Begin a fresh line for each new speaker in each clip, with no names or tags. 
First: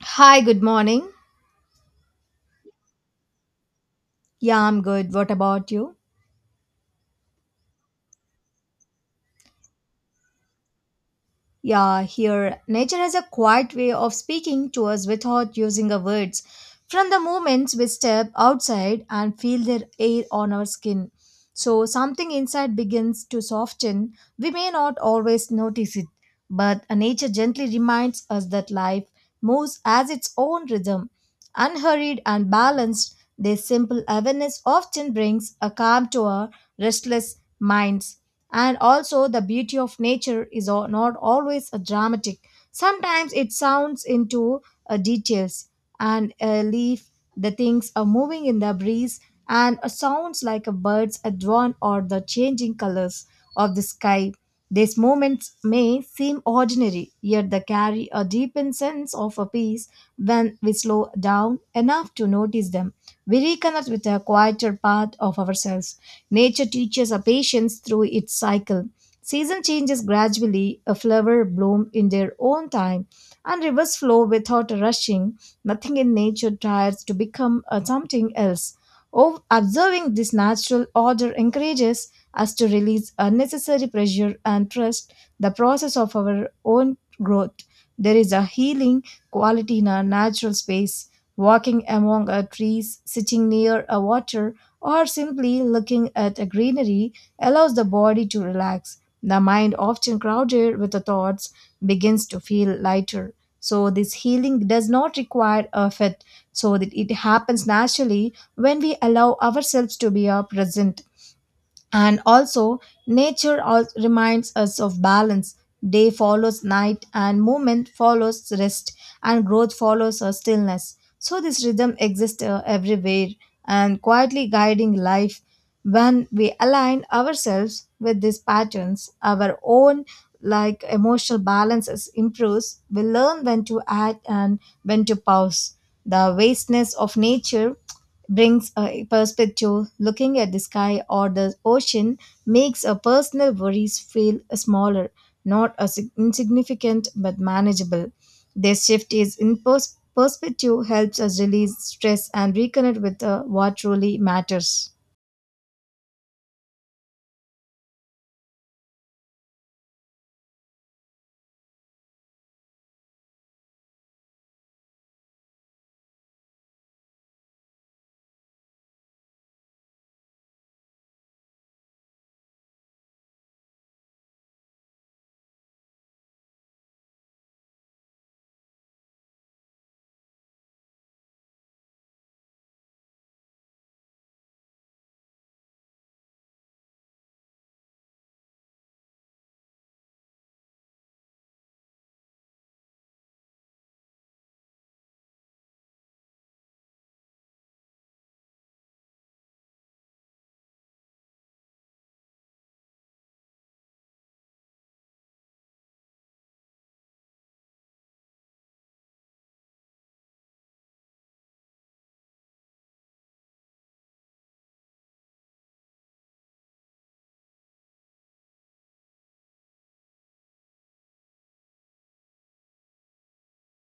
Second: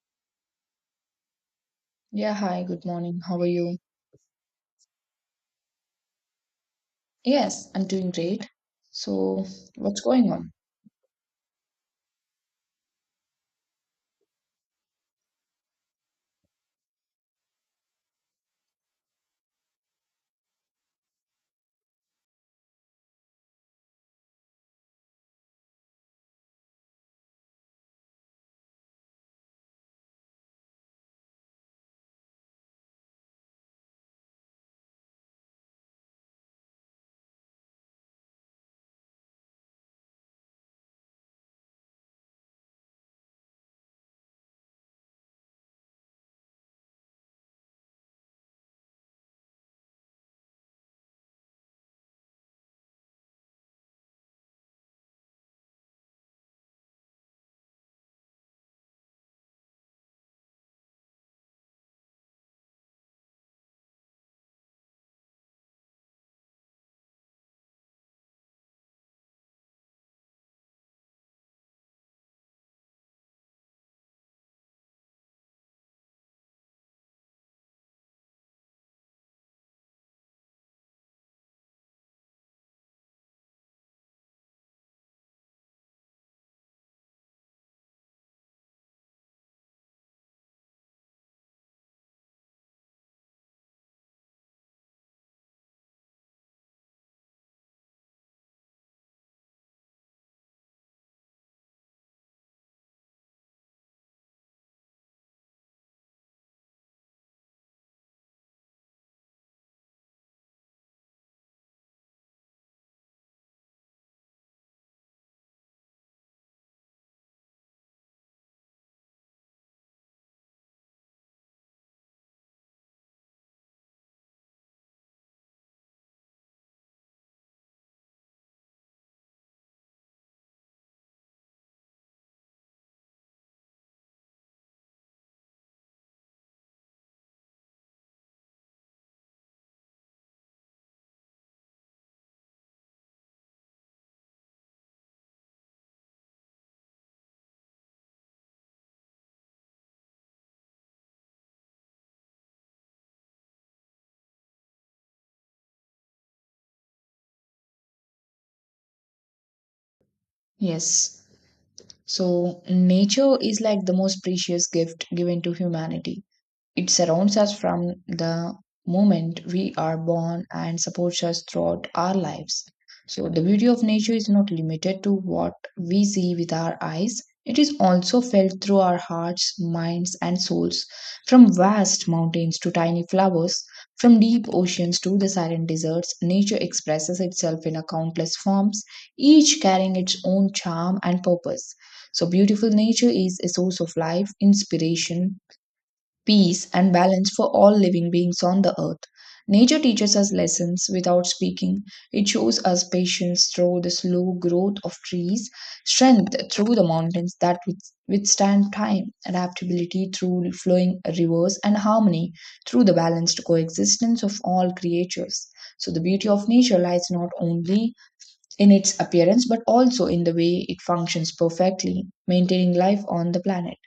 Hi, good morning.
Yeah, hi, good morning. How are you?
Yeah, I'm good. What about you?
Yes, I'm doing great. So, what's going on?
Yeah, here, nature has a quiet way of speaking to us without using our words. From the moment we step outside and feel their air on our skin, so something inside begins to soften. We may not always notice it, but nature gently reminds us that life moves as its own rhythm. Unhurried and balanced, this simple awareness often brings a calm to our restless minds. And also, the beauty of nature is not always a dramatic. Sometimes it sounds into details, and a leaf, the things are moving in the breeze, and a sounds like a bird's a drone or the changing colors of the sky. These moments may seem ordinary, yet they carry a deepened sense of a peace when we slow down enough to notice them. We reconnect with a quieter part of ourselves. Nature teaches our patience through its cycle. Season changes gradually, a flower bloom in their own time, and rivers flow without rushing. Nothing in nature tries to become something else. Observing this natural order encourages us to release unnecessary pressure and trust the process of our own growth. There is a healing quality in our natural space. Walking among our trees, sitting near a water, or simply looking at a greenery allows the body to relax. The mind, often crowded with the thoughts, begins to feel lighter. So, this healing does not require effort, so that it happens naturally when we allow ourselves to be present. And also, nature reminds us of balance. Day follows night, and movement follows rest, and growth follows a stillness. So, this rhythm exists everywhere and quietly guiding life. When we align ourselves with these patterns, our own like emotional balance is improves, we learn when to act and when to pause. The vastness of nature brings a perspective. Looking at the sky or the ocean makes our personal worries feel smaller, not as insignificant but manageable. This shift is in perspective helps us release stress and reconnect with what truly matters.
Yes. So, nature is like the most precious gift given to humanity. It surrounds us from the moment we are born and supports us throughout our lives. So, the beauty of nature is not limited to what we see with our eyes, it is also felt through our hearts, minds, and souls. From vast mountains to tiny flowers, from deep oceans to the silent deserts, nature expresses itself in a countless forms, each carrying its own charm and purpose. So, beautiful nature is a source of life, inspiration, peace, and balance for all living beings on the earth. Nature teaches us lessons without speaking. It shows us patience through the slow growth of trees, strength through the mountains that withstand time, adaptability through flowing rivers, and harmony through the balanced coexistence of all creatures. So, the beauty of nature lies not only in its appearance but also in the way it functions perfectly, maintaining life on the planet.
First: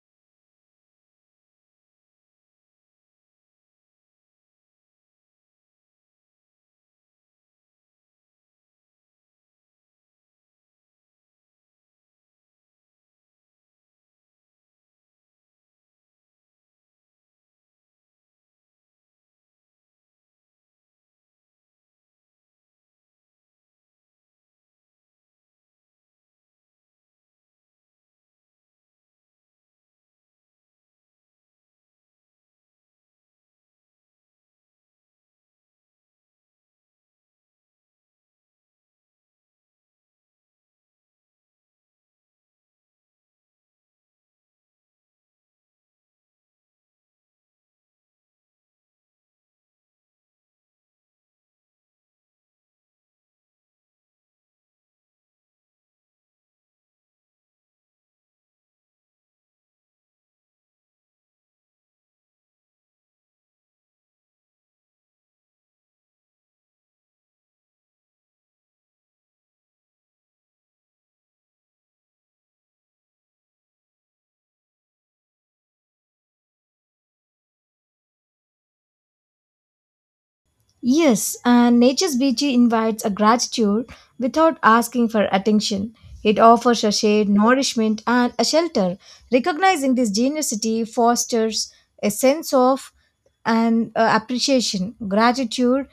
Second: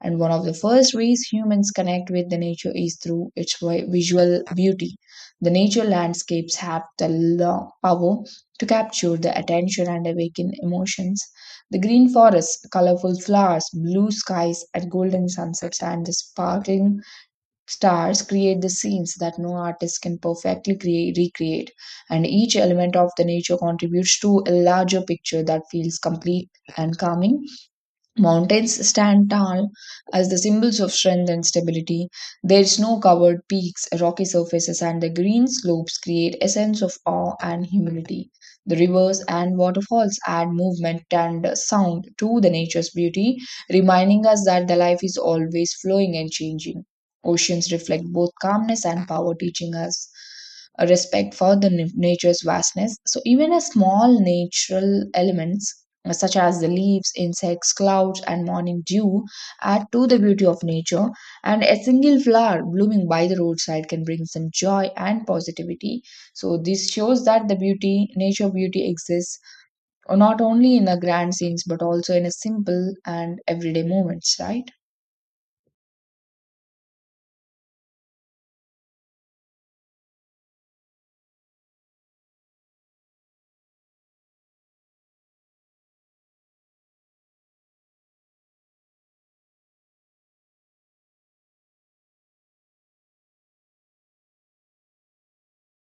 And one of the first ways humans connect with the nature is through its visual beauty. The nature landscapes have the power to capture the attention and awaken emotions. The green forests, colorful flowers, blue skies, and golden sunsets, and the sparkling stars create the scenes that no artist can perfectly recreate. And each element of the nature contributes to a larger picture that feels complete and calming. Mountains stand tall as the symbols of strength and stability. Their snow covered peaks, rocky surfaces, and the green slopes create a sense of awe and humility. The rivers and waterfalls add movement and sound to the nature's beauty, reminding us that the life is always flowing and changing. Oceans reflect both calmness and power, teaching us a respect for the nature's vastness. So, even a small natural elements such as the leaves, insects, clouds, and morning dew, add to the beauty of nature, and a single flower blooming by the roadside can bring some joy and positivity. So, this shows that nature beauty exists not only in the grand scenes but also in a simple and everyday moments, right?
Yes, and nature's beauty invites a gratitude without asking for attention. It offers a shade, nourishment, and a shelter. Recognizing this generosity fosters a sense of and appreciation. Gratitude,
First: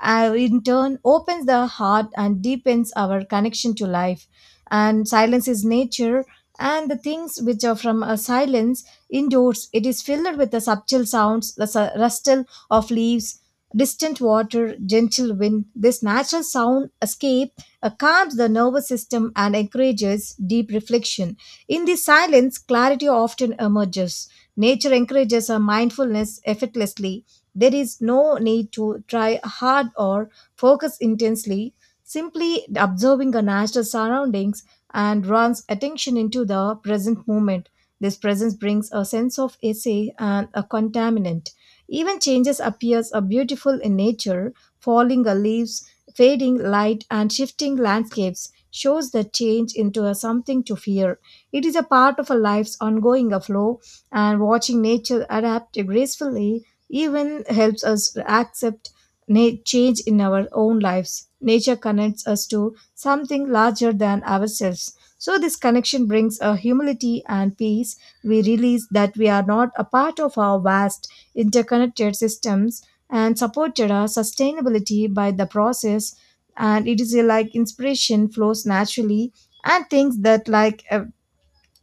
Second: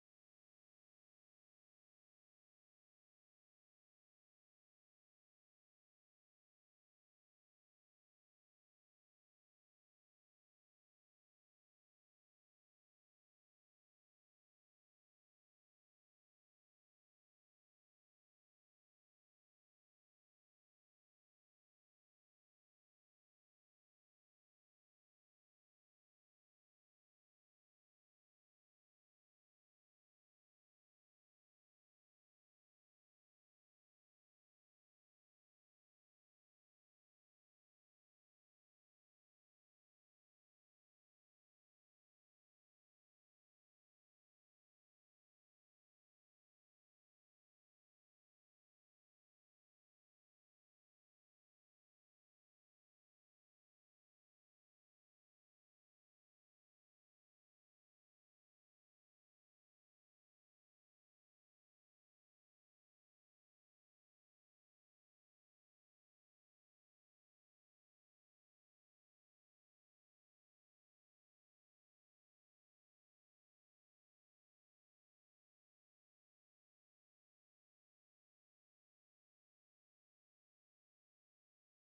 in turn, opens the heart and deepens our connection to life. And silence is nature, and the things which are from a silence indoors. It is filled with the subtle sounds, the rustle of leaves, distant water, gentle wind, this natural sound escape calms the nervous system and encourages deep reflection. In this silence, clarity often emerges. Nature encourages our mindfulness effortlessly. There is no need to try hard or focus intensely. Simply observing the natural surroundings and runs attention into the present moment. This presence brings a sense of essay and a contaminant. Even changes appears are beautiful in nature, falling leaves, fading light and shifting landscapes shows the change into a something to fear. It is a part of a life's ongoing flow and watching nature adapt gracefully even helps us accept change in our own lives. Nature connects us to something larger than ourselves. So, this connection brings a humility and peace we realize that we are not a part of our vast interconnected systems and supported our sustainability by the process and it is a, like inspiration flows naturally and things that like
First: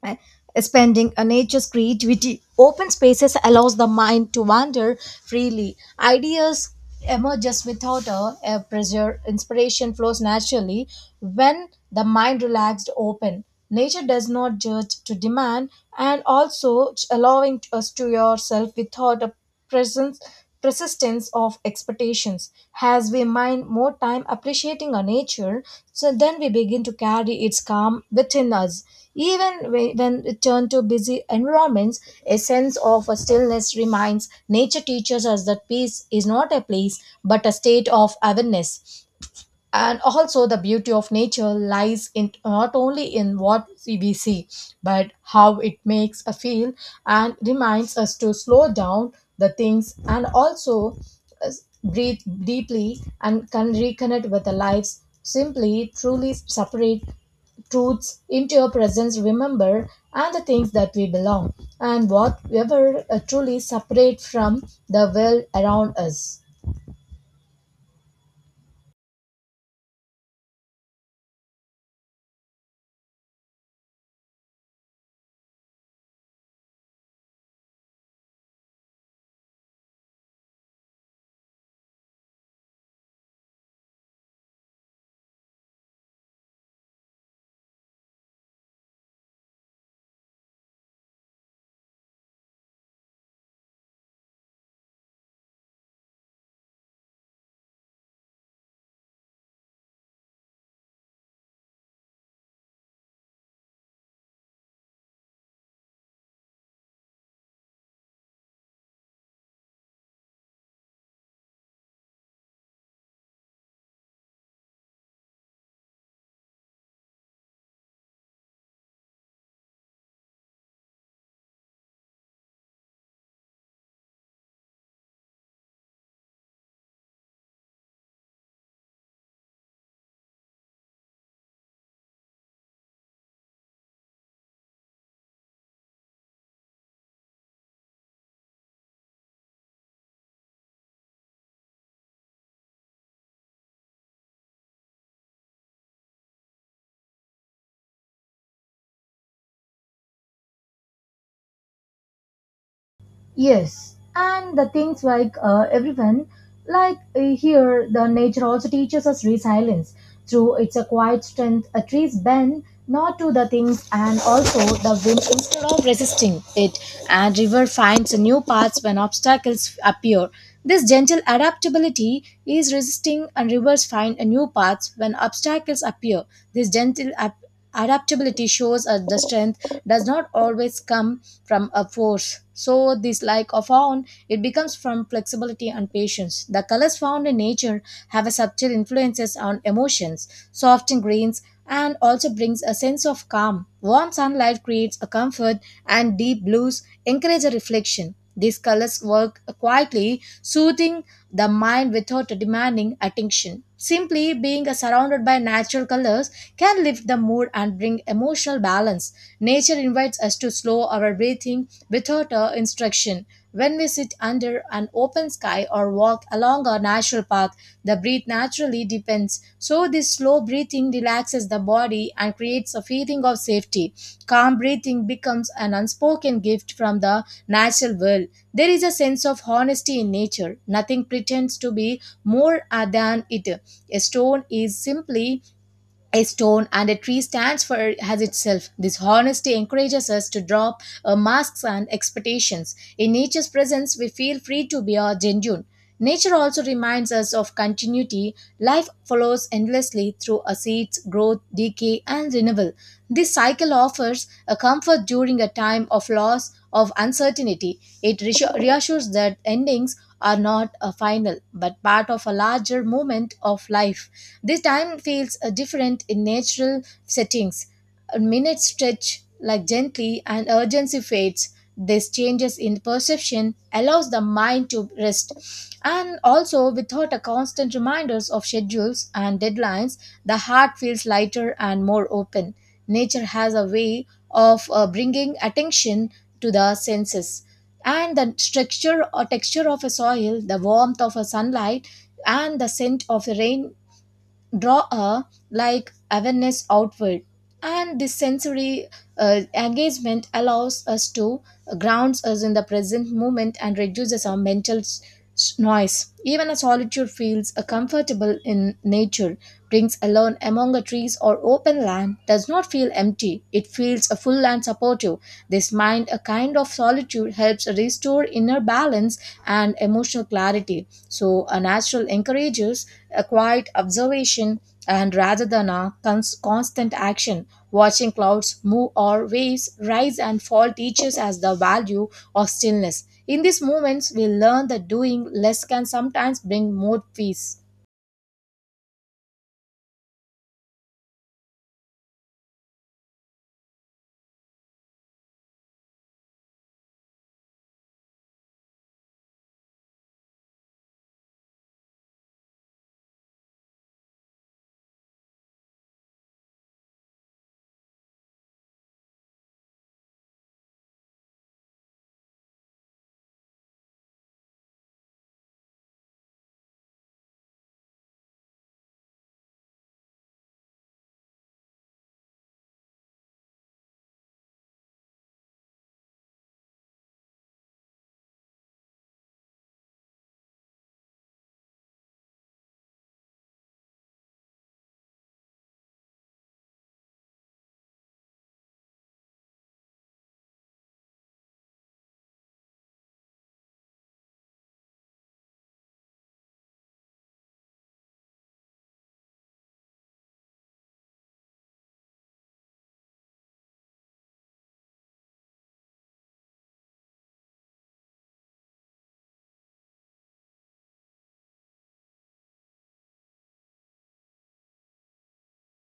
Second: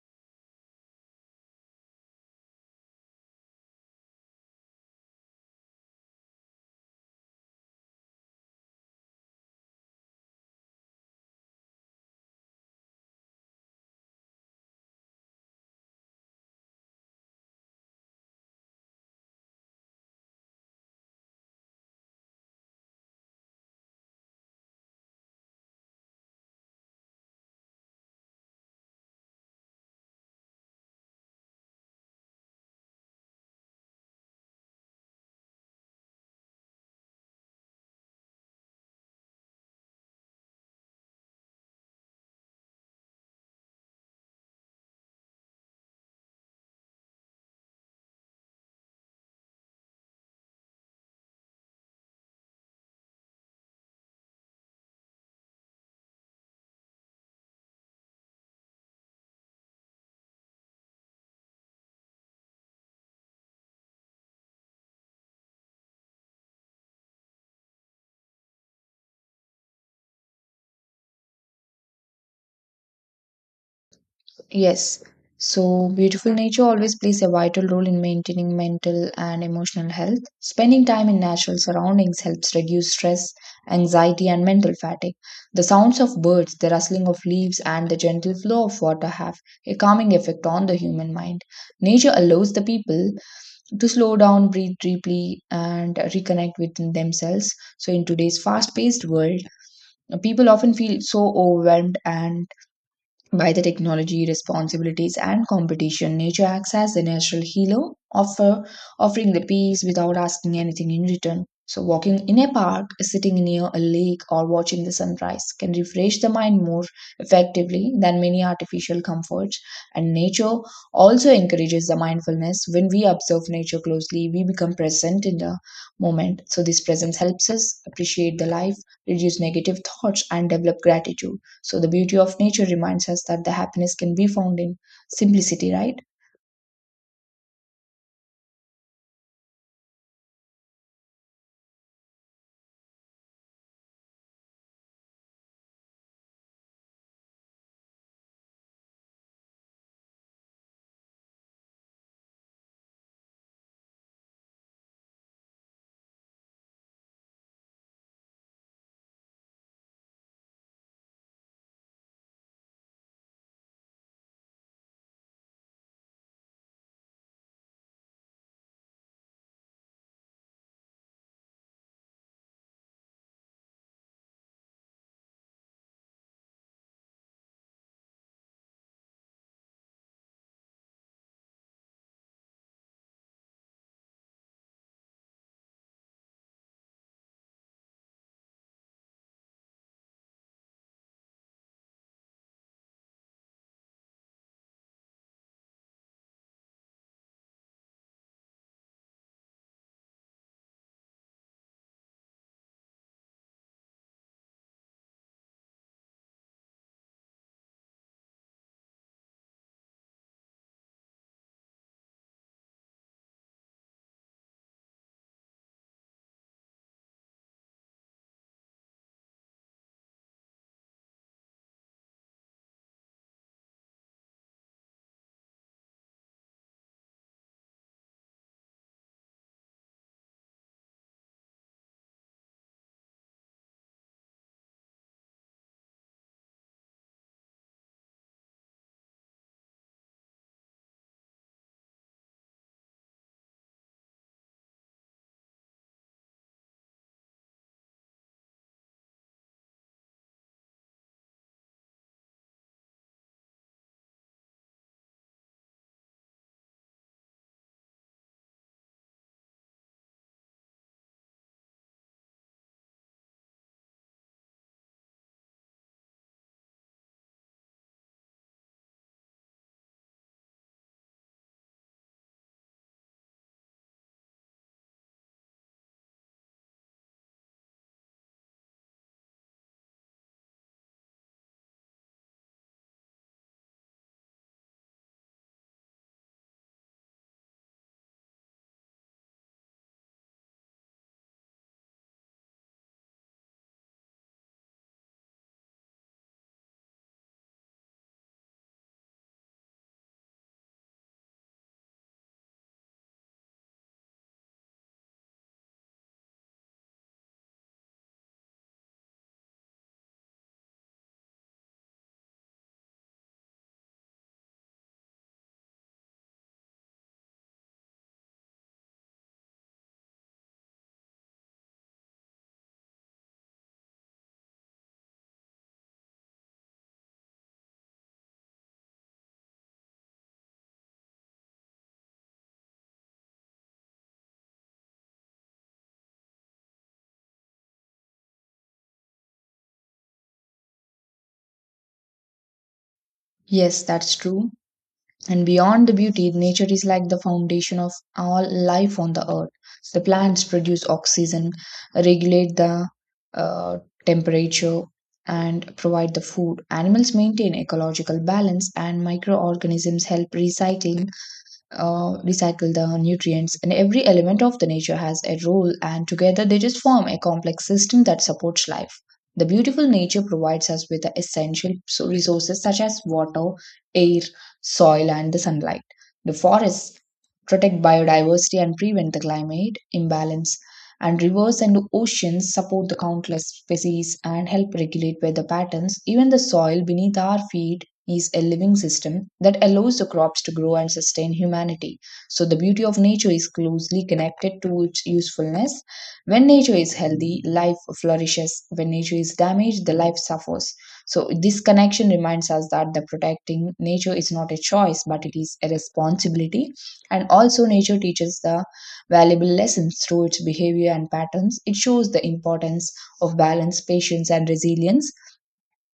uh, spending a nature's creativity open spaces allows the mind to wander freely ideas emerges without a pressure inspiration flows naturally when the mind relaxed open nature does not judge to demand and also allowing us to yourself without a presence, persistence of expectations. As we mind more time appreciating our nature, so then we begin to carry its calm within us. Even when we turn to busy environments, a sense of a stillness remains. Nature teaches us that peace is not a place, but a state of awareness and also the beauty of nature lies in not only in what we see but how it makes us feel and reminds us to slow down the things and also uh, breathe deeply and can reconnect with the lives simply truly separate truths into your presence remember and the things that we belong and whatever truly separate from the world around us.
Yes. So, beautiful nature always plays a vital role in maintaining mental and emotional health. Spending time in natural surroundings helps reduce stress, anxiety, and mental fatigue. The sounds of birds, the rustling of leaves, and the gentle flow of water have a calming effect on the human mind. Nature allows the people to slow down, breathe deeply, and reconnect within themselves. So, in today's fast paced world, people often feel so overwhelmed and by the technology, responsibilities, and competition, nature acts as the natural offering the peace without asking anything in return. So, walking in a park, sitting near a lake, or watching the sunrise can refresh the mind more effectively than many artificial comforts. And nature also encourages the mindfulness. When we observe nature closely, we become present in the moment. So, this presence helps us appreciate the life, reduce negative thoughts, and develop gratitude. So the beauty of nature reminds us that the happiness can be found in simplicity, right?
Yes, and the things like everyone, like here, the nature also teaches us resilience through its a quiet strength. A trees bend not to the things, and also the wind instead of resisting it, and river finds new paths when obstacles appear. This gentle adaptability is resisting, and rivers find a new paths when obstacles appear. This gentle adaptability shows us the strength does not always come from a force. So, this like of found, it becomes from flexibility and patience. The colors found in nature have a subtle influences on emotions, soft greens, and also brings a sense of calm. Warm sunlight creates a comfort, and deep blues encourage a reflection. These colors work quietly, soothing the mind without demanding attention. Simply being surrounded by natural colors can lift the mood and bring emotional balance. Nature invites us to slow our breathing without instruction. When we sit under an open sky or walk along a natural path, the breath naturally deepens. So, this slow breathing relaxes the body and creates a feeling of safety. Calm breathing becomes an unspoken gift from the natural world. There is a sense of honesty in nature. Nothing pretends to be more than it. A stone is simply a stone and a tree stands for as itself. This honesty encourages us to drop masks and expectations. In nature's presence, we feel free to be our genuine. Nature also reminds us of continuity. Life follows endlessly through a seeds, growth, decay, and renewal. This cycle offers a comfort during a time of loss, of uncertainty. It reassures that endings are not a final, but part of a larger movement of life. This time feels different in natural settings. A minute stretch like gently and urgency fades. This changes in perception allows the mind to rest. And also without a constant reminders of schedules and deadlines, the heart feels lighter and more open. Nature has a way of bringing attention to the senses and the structure or texture of a soil the warmth of a sunlight and the scent of the rain draw a like awareness outward and this sensory engagement allows us to grounds us in the present moment and reduces our mental noise. Even a solitude feels a comfortable in nature, brings alone among a trees or open land, does not feel empty. It feels a full and supportive. This mind, a kind of solitude, helps restore inner balance and emotional clarity. So, a natural encourages a quiet observation and rather than a constant action watching clouds move or waves rise and fall teaches us the value of stillness in these moments we learn that doing less can sometimes bring more peace.
Yes, that's true. And beyond the beauty, nature is like the foundation of all life on the earth. The plants produce oxygen, regulate the uh, temperature, and provide the food. Animals maintain ecological balance, and microorganisms help recycling recycle the nutrients, and every element of the nature has a role, and together they just form a complex system that supports life. The beautiful nature provides us with the essential resources such as water, air, soil, and the sunlight. The forests protect biodiversity and prevent the climate imbalance, and rivers and oceans support the countless species and help regulate weather patterns. Even the soil beneath our feet is a living system that allows the crops to grow and sustain humanity. So, the beauty of nature is closely connected to its usefulness. When nature is healthy, life flourishes. When nature is damaged, the life suffers. So, this connection reminds us that the protecting nature is not a choice, but it is a responsibility. And also, nature teaches the valuable lessons through its behavior and patterns. It shows the importance of balance, patience, and resilience.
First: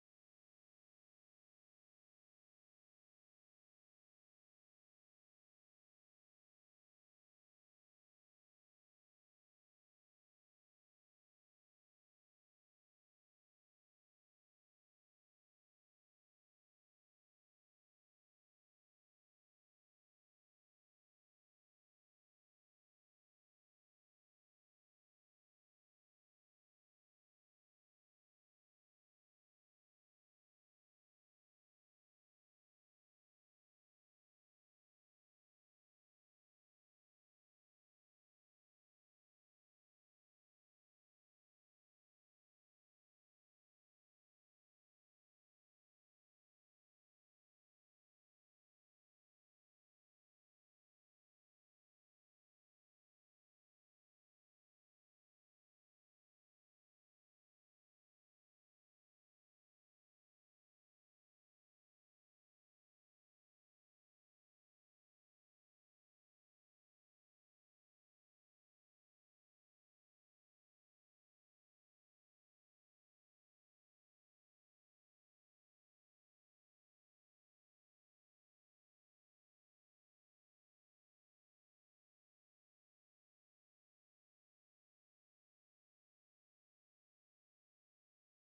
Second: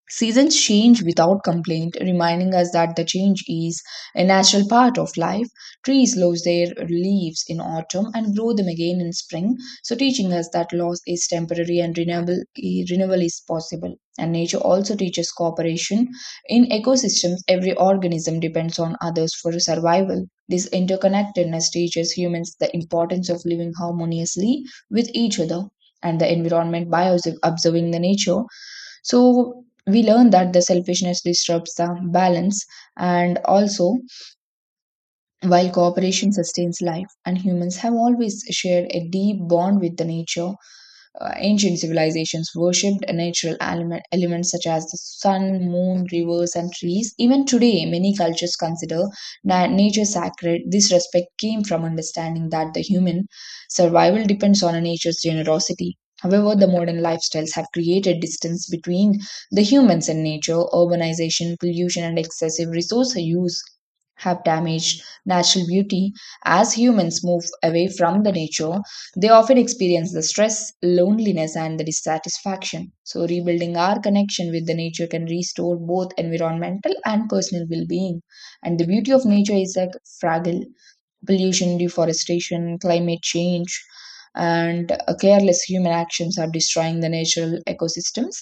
Seasons change without complaint, reminding us that the change is a natural part of life. Trees lose their leaves in autumn and grow them again in spring, so teaching us that loss is temporary and renewal is possible. And nature also teaches cooperation. In ecosystems, every organism depends on others for survival. This interconnectedness teaches humans the importance of living harmoniously with each other and the environment by observing the nature, so we learn that the selfishness disrupts the balance, and also while cooperation sustains life. And humans have always shared a deep bond with the nature. Ancient civilizations worshipped natural elements such as the sun, moon, rivers, and trees. Even today, many cultures consider nature sacred. This respect came from understanding that the human survival depends on nature's generosity. However, the modern lifestyles have created distance between the humans and nature. Urbanization, pollution, and excessive resource use have damaged natural beauty. As humans move away from the nature, they often experience the stress, loneliness, and the dissatisfaction. So, rebuilding our connection with the nature can restore both environmental and personal well being. And the beauty of nature is like fragile. Pollution, deforestation, climate change, and careless human actions are destroying the natural ecosystems.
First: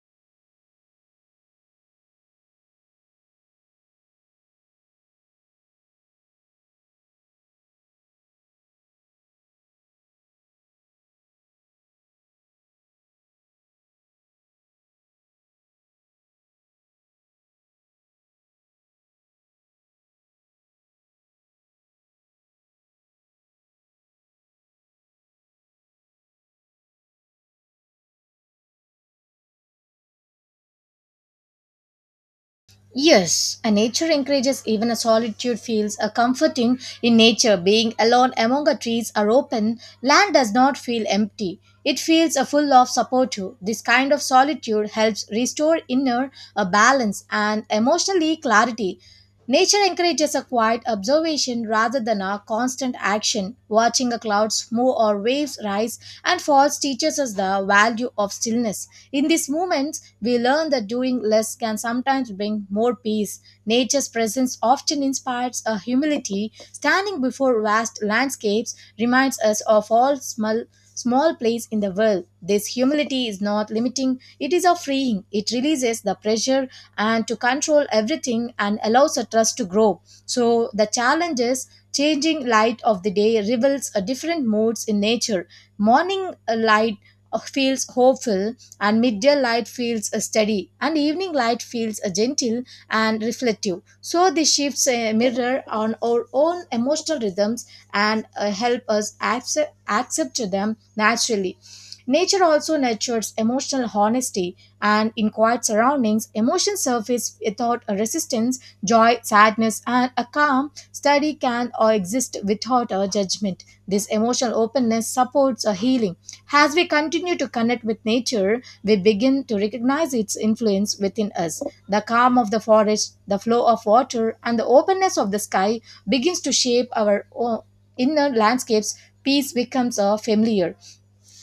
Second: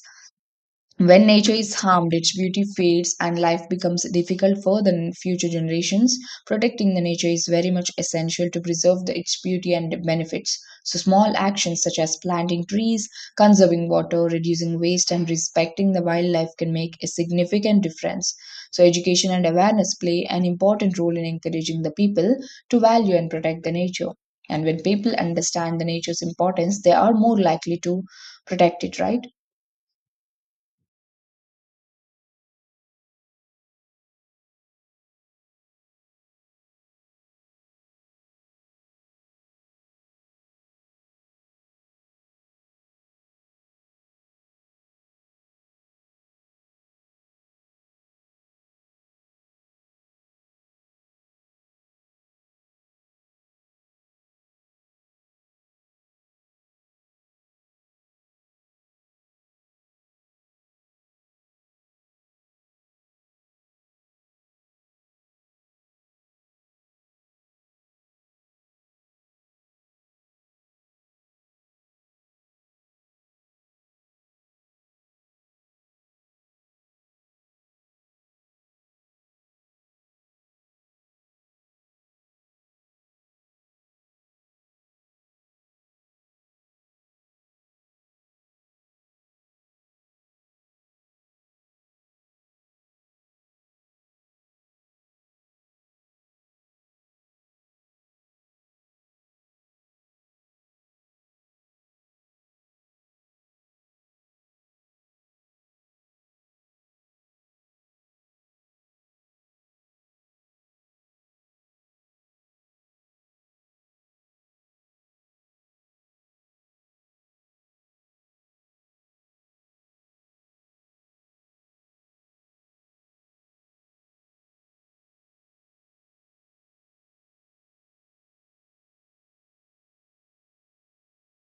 When nature is harmed, its beauty fades and life becomes difficult for the future generations. Protecting the nature is very much essential to preserve its beauty and benefits. So, small actions such as planting trees, conserving water, reducing waste, and respecting the wildlife can make a significant difference. So, education and awareness play an important role in encouraging the people to value and protect the nature. And when people understand the nature's importance, they are more likely to protect it, right?
Yes, and nature encourages even a solitude feels a comforting in nature. Being alone among the trees or open land does not feel empty. It feels a full of support. This kind of solitude helps restore inner a balance and emotionally clarity. Nature encourages a quiet observation rather than a constant action. Watching the clouds move or waves rise and falls teaches us the value of stillness. In these moments, we learn that doing less can sometimes bring more peace. Nature's presence often inspires a humility. Standing before vast landscapes reminds us of all small place in the world. This humility is not limiting, it is a freeing. It releases the pressure and to control everything and allows a trust to grow. So the challenge is changing light of the day reveals a different moods in nature. Morning light feels hopeful, and midday light feels steady and evening light feels gentle and reflective so these shifts mirror on our own emotional rhythms and help us accept them naturally nature also nurtures emotional honesty and in quiet surroundings emotions surface without a resistance joy sadness and a calm study can or exist without a judgment this emotional openness supports a healing as we continue to connect with nature we begin to recognize its influence within us. The calm of the forest, the flow of water, and the openness of the sky begins to shape our inner landscapes. Peace becomes a familiar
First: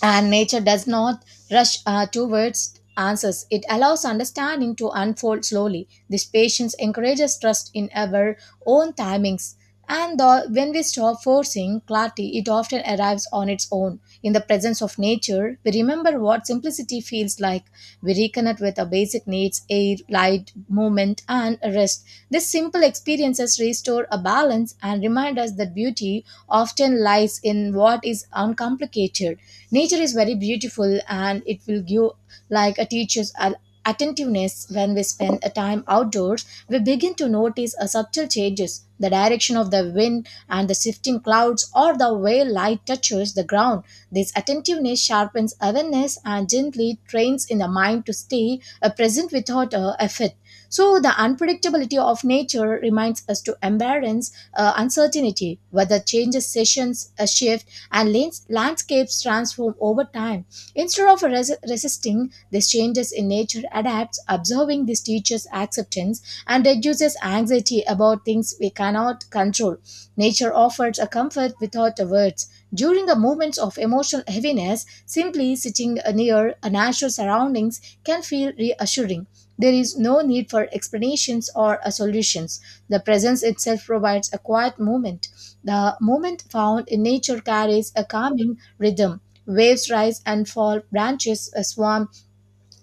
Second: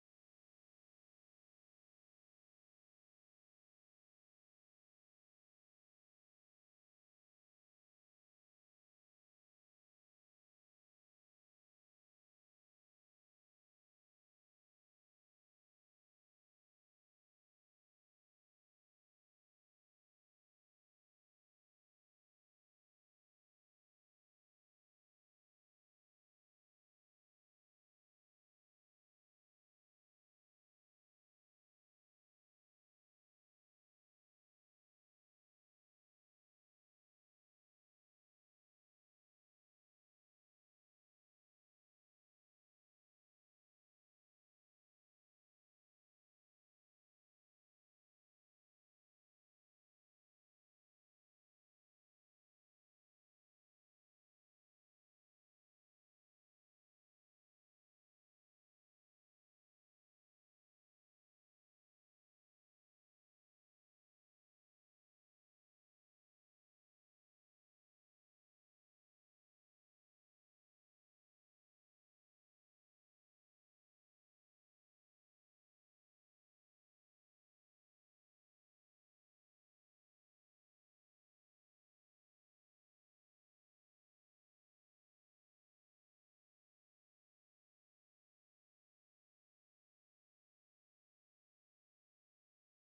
and nature does not rush towards answers. It allows understanding to unfold slowly. This patience encourages trust in our own timings. And the, when we stop forcing clarity, it often arrives on its own. In the presence of nature, we remember what simplicity feels like. We reconnect with our basic needs air, light, movement, and rest. These simple experiences restore a balance and remind us that beauty often lies in what is uncomplicated. Nature is very beautiful and it will give like a teacher's attentiveness. When we spend a time outdoors, we begin to notice a subtle changes, the direction of the wind and the shifting clouds, or the way light touches the ground. This attentiveness sharpens awareness and gently trains in the mind to stay present without effort. So the unpredictability of nature reminds us to embrace uncertainty, whether changes sessions a shift and landscapes transform over time. Instead of resisting these changes in nature, adapts, observing this teaches acceptance and reduces anxiety about things we cannot control. Nature offers a comfort without words. During the moments of emotional heaviness, simply sitting near natural surroundings can feel reassuring. There is no need for explanations or solutions. The presence itself provides a quiet moment. The moment found in nature carries a calming rhythm. Waves rise and fall, branches swarm,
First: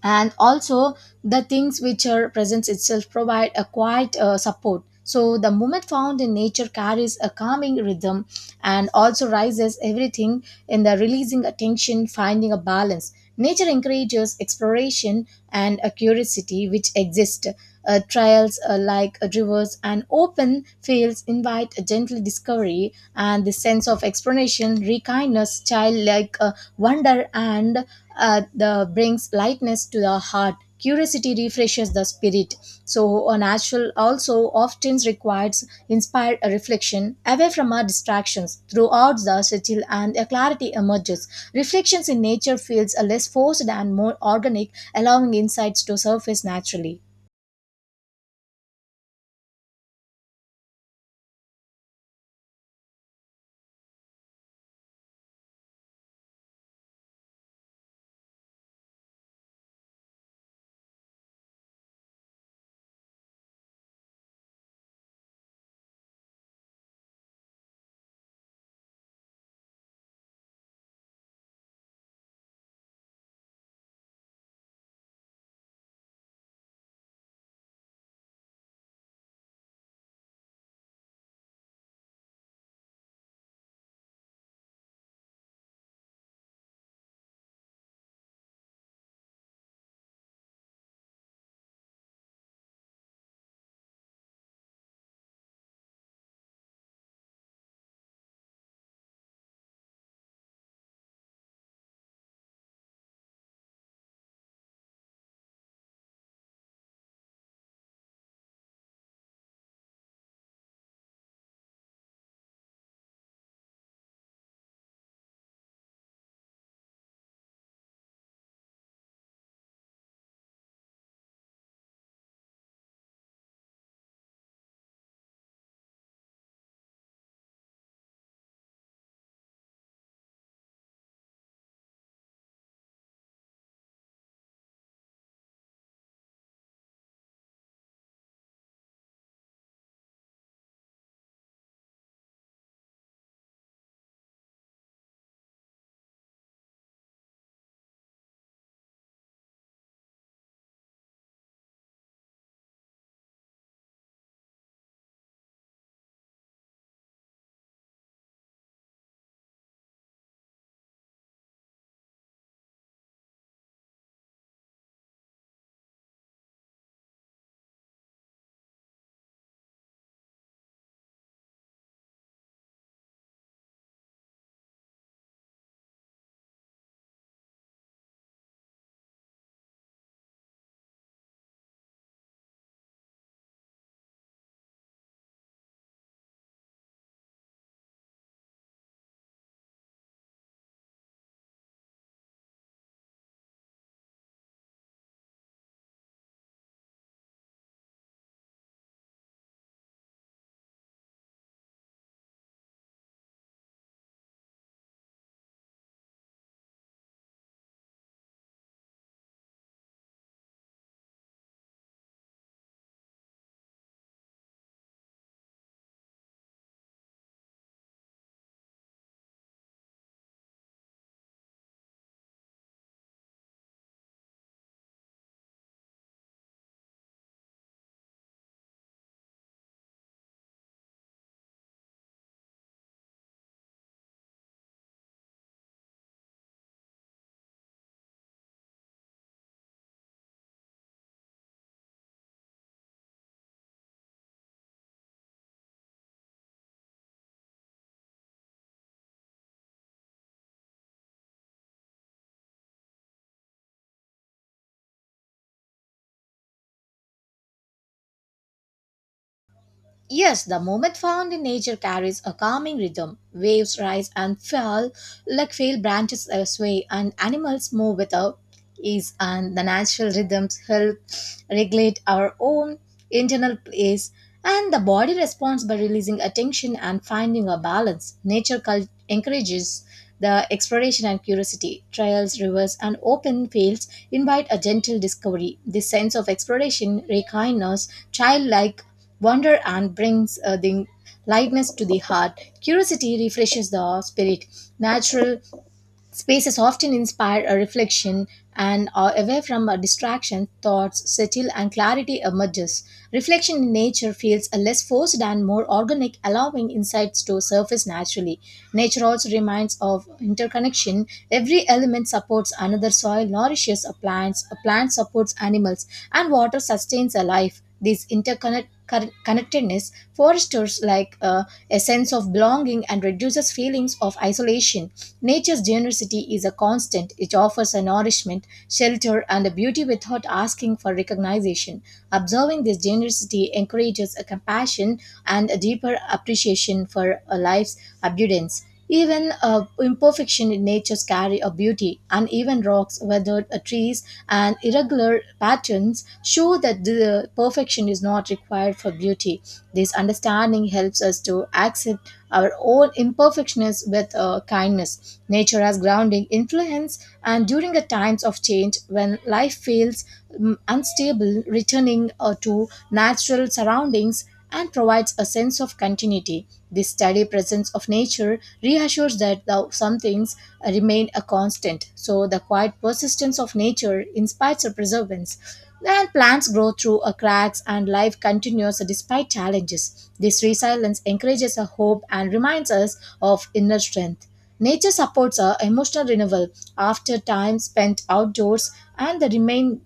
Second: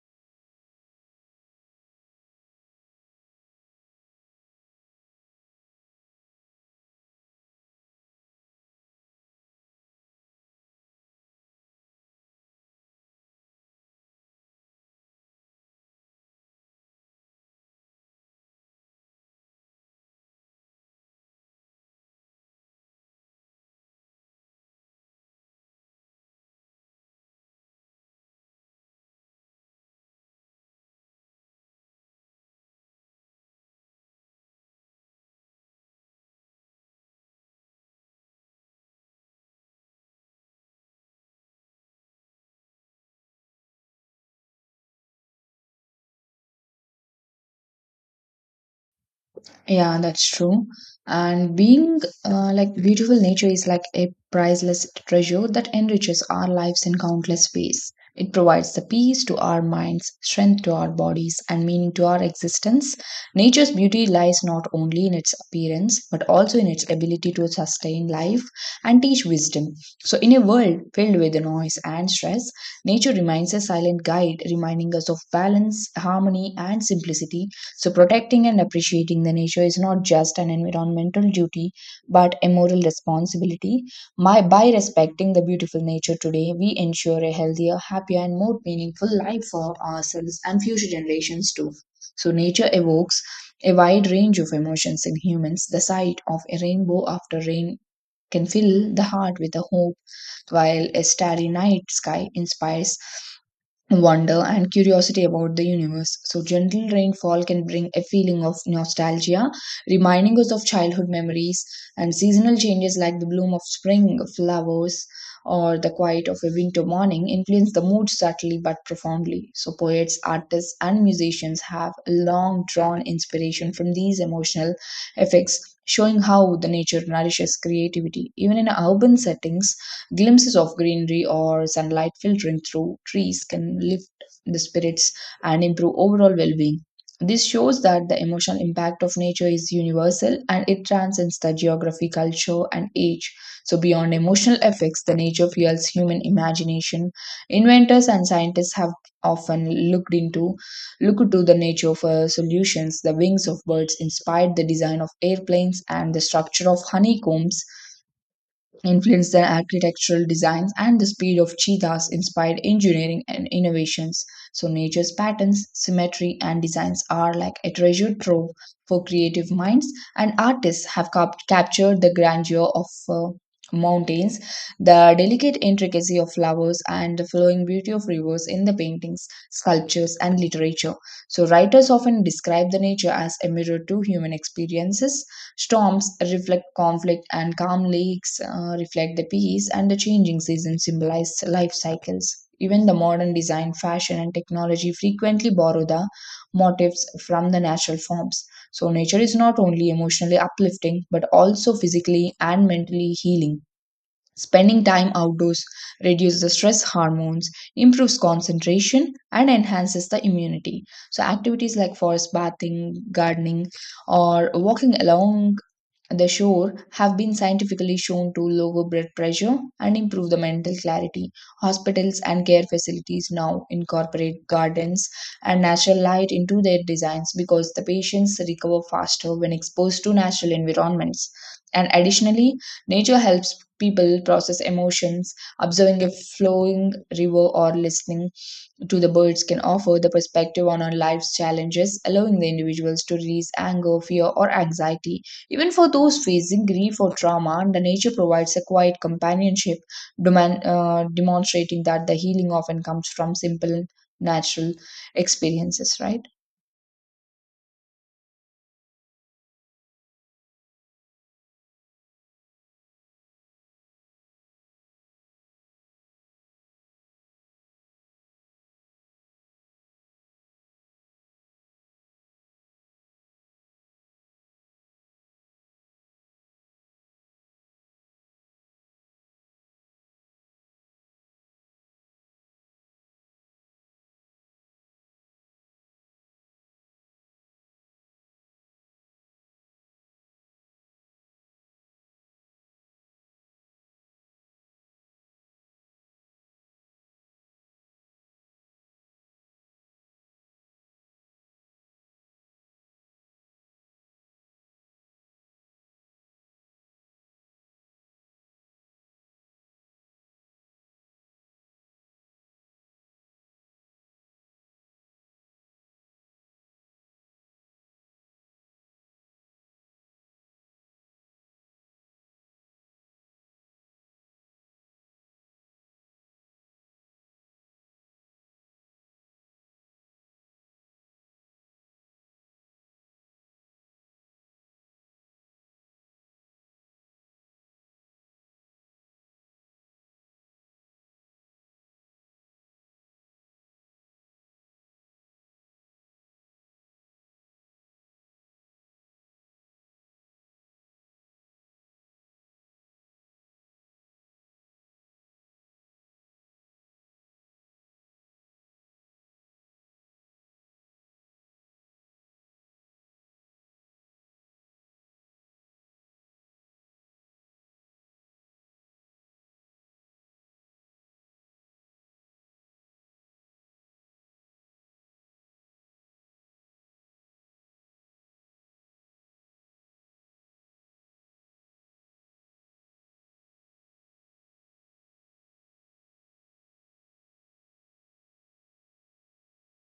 and also the things which are presence itself provide a quiet support. So the movement found in nature carries a calming rhythm and also rises everything in the releasing attention, finding a balance. Nature encourages exploration and a curiosity which exist trials, like rivers and open fields, invite a gentle discovery, and the sense of exploration rekindness childlike wonder, and the brings lightness to the heart. Curiosity refreshes the spirit. So a natural also often requires inspired reflection away from our distractions. Throughout the settle and a clarity emerges, reflections in nature feels less forced and more organic, allowing insights to surface naturally.
Yeah, that's true. And being like beautiful nature is like a priceless treasure that enriches our lives in countless ways. It provides the peace to our minds, strength to our bodies, and meaning to our existence. Nature's beauty lies not only in its appearance, but also in its ability to sustain life and teach wisdom. So, in a world filled with noise and stress, nature remains a silent guide, reminding us of balance, harmony, and simplicity. So, protecting and appreciating the nature is not just an environmental duty but a moral responsibility. By respecting the beautiful nature today, we ensure a healthier, happier, and more meaningful life for ourselves and future generations too. So, nature evokes a wide range of emotions in humans. The sight of a rainbow after rain can fill the heart with a hope, while a starry night sky inspires wonder and curiosity about the universe. So, gentle rainfall can bring a feeling of nostalgia, reminding us of childhood memories, and seasonal changes like the bloom of spring flowers or the quiet of a winter morning influence the mood subtly but profoundly. So, poets, artists, and musicians have long drawn inspiration from these emotional effects. Showing how the nature nourishes creativity. Even in urban settings, glimpses of greenery or sunlight filtering through trees can lift the spirits and improve overall well being. This shows that the emotional impact of nature is universal and it transcends the geography, culture, and age. So, beyond emotional effects, the nature fuels human imagination. Inventors and scientists have often looked to the nature for solutions. The wings of birds inspired the design of airplanes, and the structure of honeycombs influenced their architectural designs, and the speed of cheetahs inspired engineering and innovations. So, nature's patterns, symmetry, and designs are like a treasure trove for creative minds, and artists have captured the grandeur of mountains, the delicate intricacy of flowers, and the flowing beauty of rivers in the paintings, sculptures, and literature. So, writers often describe the nature as a mirror to human experiences. Storms reflect conflict, and calm lakes reflect the peace, and the changing seasons symbolize life cycles. Even the modern design, fashion, and technology frequently borrow the motifs from the natural forms. So, nature is not only emotionally uplifting but also physically and mentally healing. Spending time outdoors reduces the stress hormones, improves concentration, and enhances the immunity. So, activities like forest bathing, gardening, or walking along the shore have been scientifically shown to lower blood pressure and improve the mental clarity. Hospitals and care facilities now incorporate gardens and natural light into their designs because the patients recover faster when exposed to natural environments. And additionally, nature helps people process emotions, observing a flowing river or listening to the birds can offer the perspective on our life's challenges, allowing the individuals to release anger, fear, or anxiety. Even for those facing grief or trauma, the nature provides a quiet companionship, demonstrating that the healing often comes from simple, natural experiences, right?
Yes, the movement found in nature carries a calming rhythm. Waves rise and fall like frail branches sway, and animals move without ease. And the natural rhythms help regulate our own internal pace, and the body responds by releasing attention and finding a balance. Nature encourages the exploration and curiosity. Trails, rivers, and open fields invite a gentle discovery. This sense of exploration rekindles childlike wonder and brings the lightness to the heart. Curiosity refreshes the spirit. Natural spaces often inspire a reflection, and are away from a distraction, thoughts settle and clarity emerges. Reflection in nature feels less forced and more organic, allowing insights to surface naturally. Nature also reminds of interconnection. Every element supports another, soil nourishes a plants, a plant supports animals, and water sustains a life. This connectedness fosters like a sense of belonging and reduces feelings of isolation. Nature's generosity is a constant. It offers a nourishment, shelter, and a beauty without asking for recognition. Observing this generosity encourages a compassion and a deeper appreciation for a life's abundance. Even imperfection in nature's carry a beauty. Uneven rocks, weathered trees, and irregular patterns show that the perfection is not required for beauty. This understanding helps us to accept our own imperfections with kindness. Nature has grounding influence, and during the times of change, when life feels unstable, returning to natural surroundings and provides a sense of continuity. This steady presence of nature reassures that though some things remain a constant, so the quiet persistence of nature inspires a perseverance. Then plants grow through a cracks and life continues despite challenges. This resilience encourages a hope and reminds us of inner strength. Nature supports our emotional renewal after time spent outdoors, and the remain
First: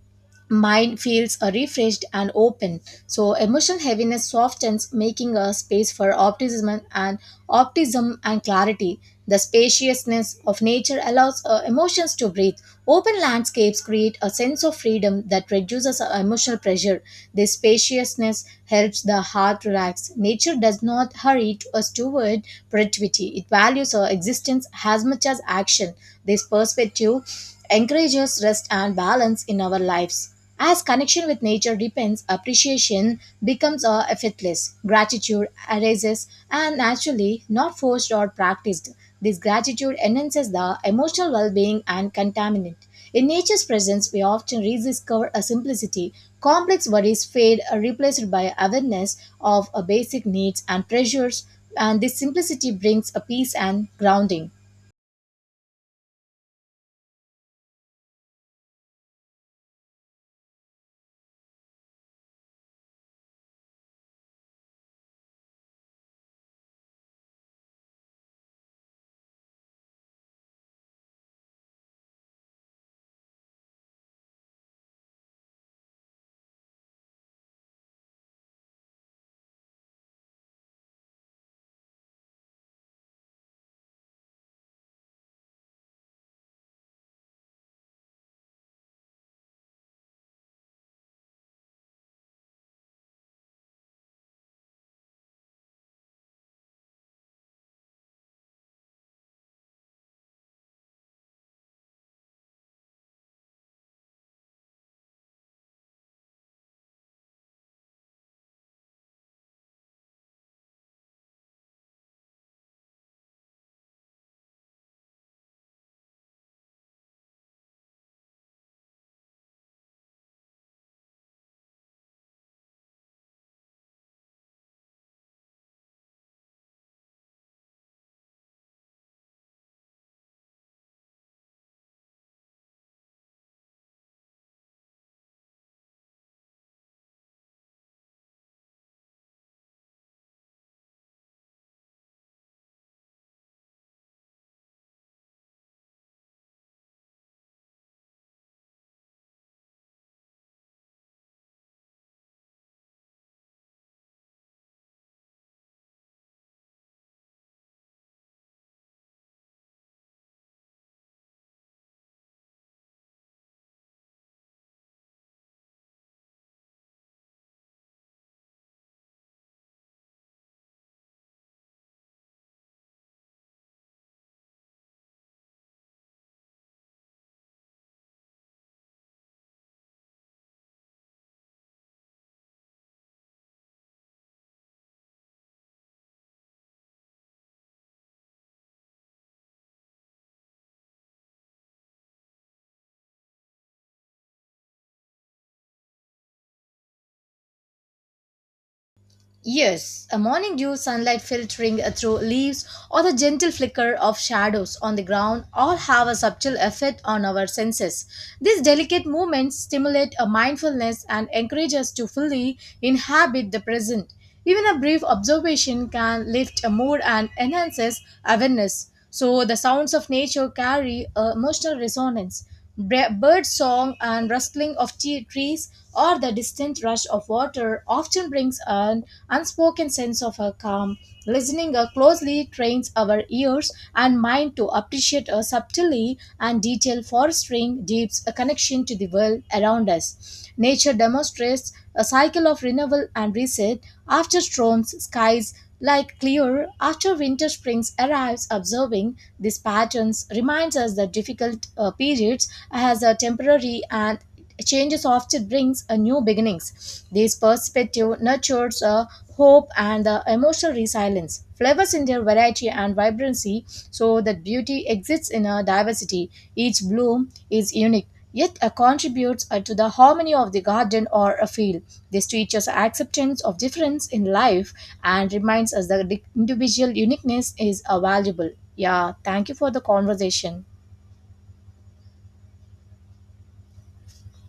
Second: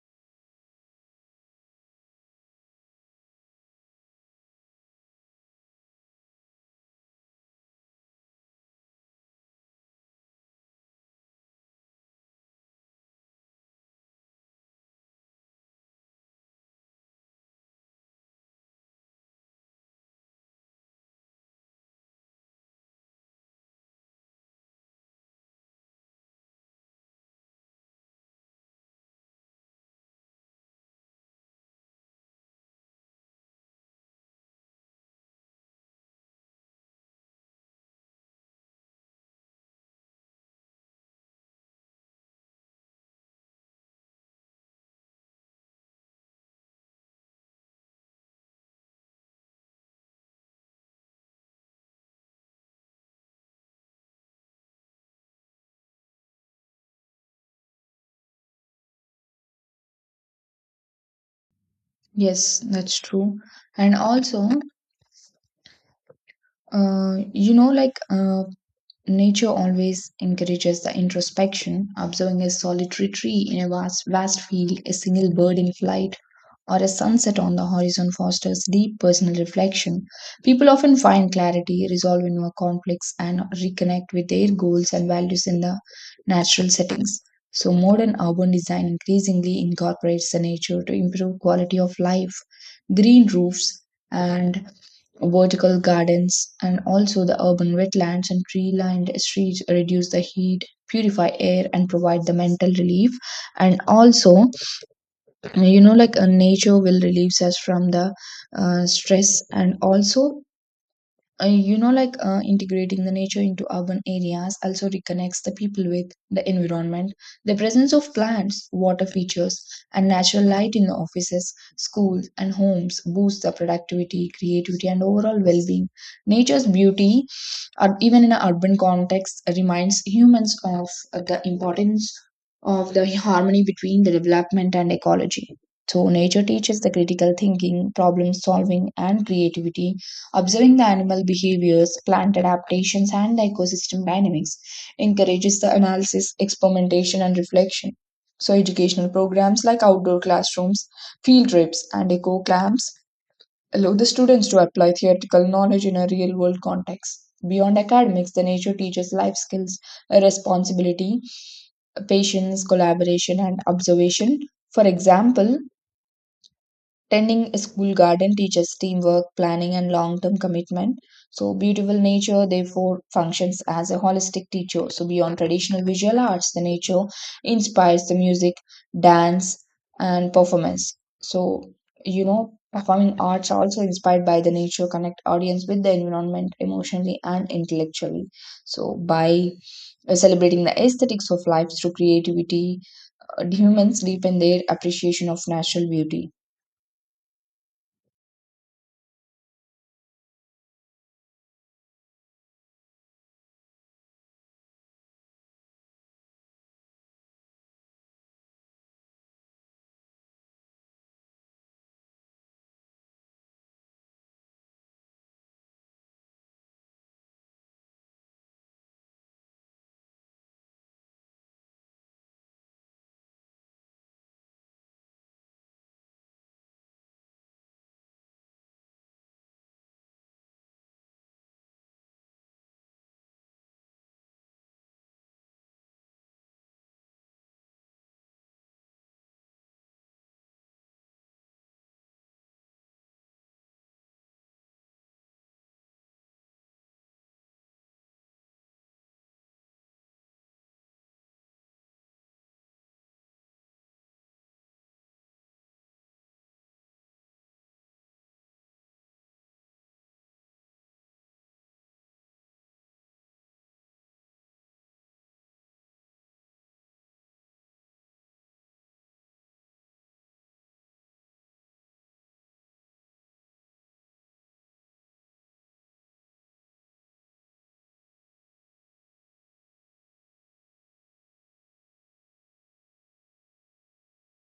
mind feels refreshed and open. So emotional heaviness softens, making a space for optimism and clarity. The spaciousness of nature allows emotions to breathe. Open landscapes create a sense of freedom that reduces our emotional pressure. This spaciousness helps the heart relax. Nature does not hurry to us toward productivity. It values our existence as much as action. This perspective encourages rest and balance in our lives. As connection with nature deepens, appreciation becomes effortless. Gratitude arises and naturally not forced or practiced. This gratitude enhances the emotional well being and contaminant. In nature's presence, we often rediscover a simplicity. Complex worries fade, are replaced by awareness of basic needs and pressures, and this simplicity brings a peace and grounding.
Yes, that's true. And also, uh, you know, like uh, nature always encourages the introspection. Observing a solitary tree in a vast field, a single bird in flight, or a sunset on the horizon fosters deep personal reflection. People often find clarity, resolve in more conflicts, and reconnect with their goals and values in the natural settings. So, modern urban design increasingly incorporates the nature to improve quality of life. Green roofs and vertical gardens and also the urban wetlands and tree lined streets reduce the heat, purify air, and provide the mental relief. And also, nature will release us from the stress, and also, integrating the nature into urban areas also reconnects the people with the environment. The presence of plants, water features, and natural light in the offices, schools, and homes boosts the productivity, creativity, and overall well-being. Nature's beauty, or even in an urban context, reminds humans of the importance of the harmony between the development and ecology. So, nature teaches the critical thinking, problem solving, and creativity, observing the animal behaviors, plant adaptations, and the ecosystem dynamics, encourages the analysis, experimentation, and reflection. So, educational programs like outdoor classrooms, field trips, and eco camps allow the students to apply theoretical knowledge in a real world context. Beyond academics, the nature teaches life skills, responsibility, patience, collaboration, and observation. For example, tending a school garden teaches teamwork, planning, and long term commitment. So, beautiful nature therefore functions as a holistic teacher. So, beyond traditional visual arts, the nature inspires the music, dance, and performance. So, you know, performing arts are also inspired by the nature, connect audience with the environment emotionally and intellectually. So, by celebrating the aesthetics of life through creativity, humans deepen their appreciation of natural beauty.
Yes, a morning dew, sunlight filtering through leaves, or the gentle flicker of shadows on the ground all have a subtle effect on our senses. These delicate movements stimulate a mindfulness and encourage us to fully inhabit the present. Even a brief observation can lift a mood and enhances awareness. So the sounds of nature carry a emotional resonance. Bird song and rustling of trees or the distant rush of water often brings an unspoken sense of a calm. Listening closely trains our ears and mind to appreciate a subtlety and detail, fostering deeps a connection to the world around us. Nature demonstrates a cycle of renewal and reset. After storms, skies like clear, after winter springs arrives, observing these patterns reminds us that difficult periods as a temporary and changes often brings a new beginnings. This perspective nurtures a hope and the emotional resilience, flavors in their variety and vibrancy, so that beauty exists in a diversity. Each bloom is unique, yet a contributes to the harmony of the garden or a field. This teaches acceptance of difference in life and reminds us that the individual uniqueness is valuable. Yeah, thank you for the conversation.